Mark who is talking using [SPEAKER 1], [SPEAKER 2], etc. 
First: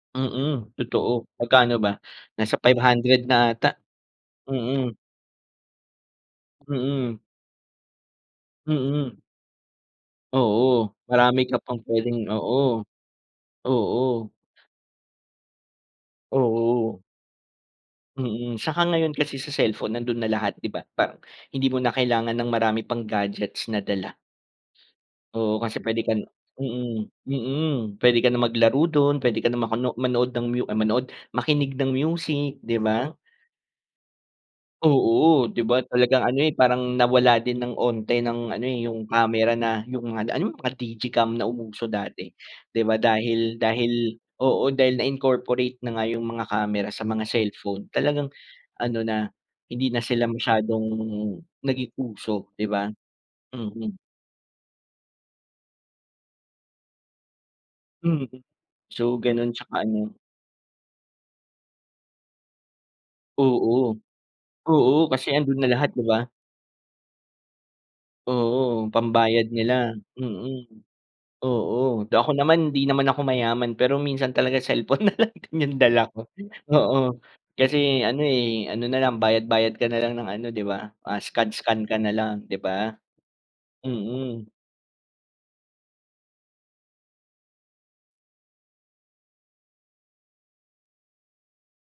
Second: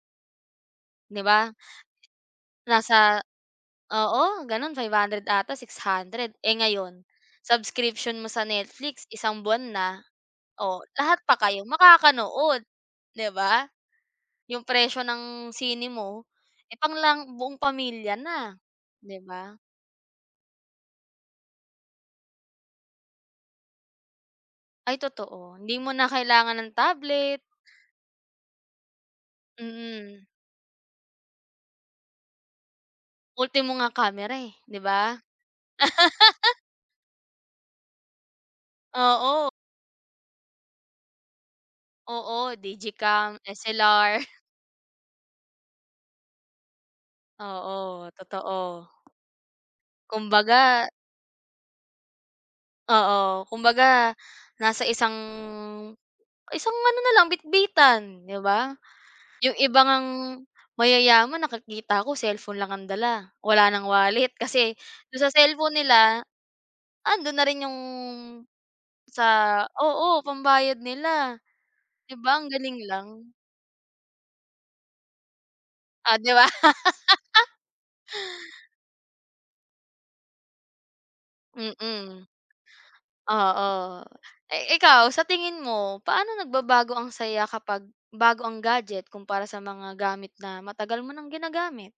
[SPEAKER 1] Mm,
[SPEAKER 2] 'Di
[SPEAKER 1] totoo.
[SPEAKER 2] ba?
[SPEAKER 1] Magkano ba? Nasa 500
[SPEAKER 2] Nasa
[SPEAKER 1] na ata.
[SPEAKER 2] oo, gano'n, five
[SPEAKER 1] Mm.
[SPEAKER 2] hundred ata 600. Eh ngayon,
[SPEAKER 1] Mm.
[SPEAKER 2] subscription mo sa Netflix
[SPEAKER 1] Mm.
[SPEAKER 2] isang buwan na. O,
[SPEAKER 1] Oo.
[SPEAKER 2] lahat pa
[SPEAKER 1] Marami ka
[SPEAKER 2] kayo
[SPEAKER 1] pang pwedeng oo.
[SPEAKER 2] makakanood, 'di ba?
[SPEAKER 1] Oo.
[SPEAKER 2] 'Yung presyo ng sine mo, eh, pang
[SPEAKER 1] Oo.
[SPEAKER 2] lang buong pamilya na,
[SPEAKER 1] Mm, saka ngayon
[SPEAKER 2] 'di
[SPEAKER 1] kasi sa
[SPEAKER 2] ba?
[SPEAKER 1] cellphone nando'n na lahat 'di ba? Pa hindi mo na kailangan ng marami pang gadgets na dala.
[SPEAKER 2] Ay, totoo.
[SPEAKER 1] Oo,
[SPEAKER 2] 'Di
[SPEAKER 1] kasi
[SPEAKER 2] mo
[SPEAKER 1] pwede
[SPEAKER 2] na
[SPEAKER 1] kan
[SPEAKER 2] kailangan ng
[SPEAKER 1] mm,
[SPEAKER 2] tablet.
[SPEAKER 1] mm. Pwede ka na maglaro do'n, pwede ka na makuno
[SPEAKER 2] Mm.
[SPEAKER 1] manood ng mu ay manood, makinig ng music, 'di ba?
[SPEAKER 2] Ultimo nga kamera, eh, 'di ba?
[SPEAKER 1] Oo, 'di ba talagang ano eh parang nawala din ng unti ng ano eh 'yung
[SPEAKER 2] Oo.
[SPEAKER 1] kamera na, 'yung mga d ano, mga digicam na umuso dati.
[SPEAKER 2] Oo,
[SPEAKER 1] 'Di ba
[SPEAKER 2] digicam,
[SPEAKER 1] dahil dahil
[SPEAKER 2] SLR.
[SPEAKER 1] oo, dahil na-incorporate na nga 'yung mga kamera sa mga cellphone,
[SPEAKER 2] Oo,
[SPEAKER 1] talagang ano
[SPEAKER 2] totoo.
[SPEAKER 1] na, hindi na sila masyadong
[SPEAKER 2] Kumbaga
[SPEAKER 1] naging uso, 'di ba?
[SPEAKER 2] Oo,
[SPEAKER 1] Mm.
[SPEAKER 2] kumbaga, nasa isang, isang ano na lang bitbitan,
[SPEAKER 1] Mm.
[SPEAKER 2] 'di ba?
[SPEAKER 1] So, gano'n
[SPEAKER 2] 'Yung iba
[SPEAKER 1] 'tsaka
[SPEAKER 2] ngang
[SPEAKER 1] ano
[SPEAKER 2] mayayaman nakikita ko cellphone lang ang dala, wala ng
[SPEAKER 1] Oo.
[SPEAKER 2] wallet. Kasi,
[SPEAKER 1] Oo,
[SPEAKER 2] do'n
[SPEAKER 1] kasi
[SPEAKER 2] sa
[SPEAKER 1] ando'n na
[SPEAKER 2] cellphone
[SPEAKER 1] lahat 'di
[SPEAKER 2] nila,
[SPEAKER 1] ba?
[SPEAKER 2] ando'n na rin 'yung
[SPEAKER 1] Oo, pambayad
[SPEAKER 2] sa
[SPEAKER 1] nila,
[SPEAKER 2] oo, pambayad
[SPEAKER 1] mm.
[SPEAKER 2] nila.
[SPEAKER 1] Oo. D
[SPEAKER 2] 'Di
[SPEAKER 1] ako
[SPEAKER 2] ba ang
[SPEAKER 1] naman,
[SPEAKER 2] galing
[SPEAKER 1] hindi naman ako
[SPEAKER 2] lang?
[SPEAKER 1] mayaman, pero minsan talaga cellphone na lang din 'yung dala
[SPEAKER 2] O
[SPEAKER 1] ko
[SPEAKER 2] 'di ba?
[SPEAKER 1] oo, kasi ano eh, ano na lang bayad-bayad ka na lang ng ano 'di ba, ah scan-scan ka na
[SPEAKER 2] Mm.
[SPEAKER 1] lang 'di ba?
[SPEAKER 2] Oo.
[SPEAKER 1] Mm.
[SPEAKER 2] Eh, ikaw, sa tingin mo, paano nagbabago ang saya kapag bago ang gadget kumpara sa mga gamit na matagal mo nang ginagamit?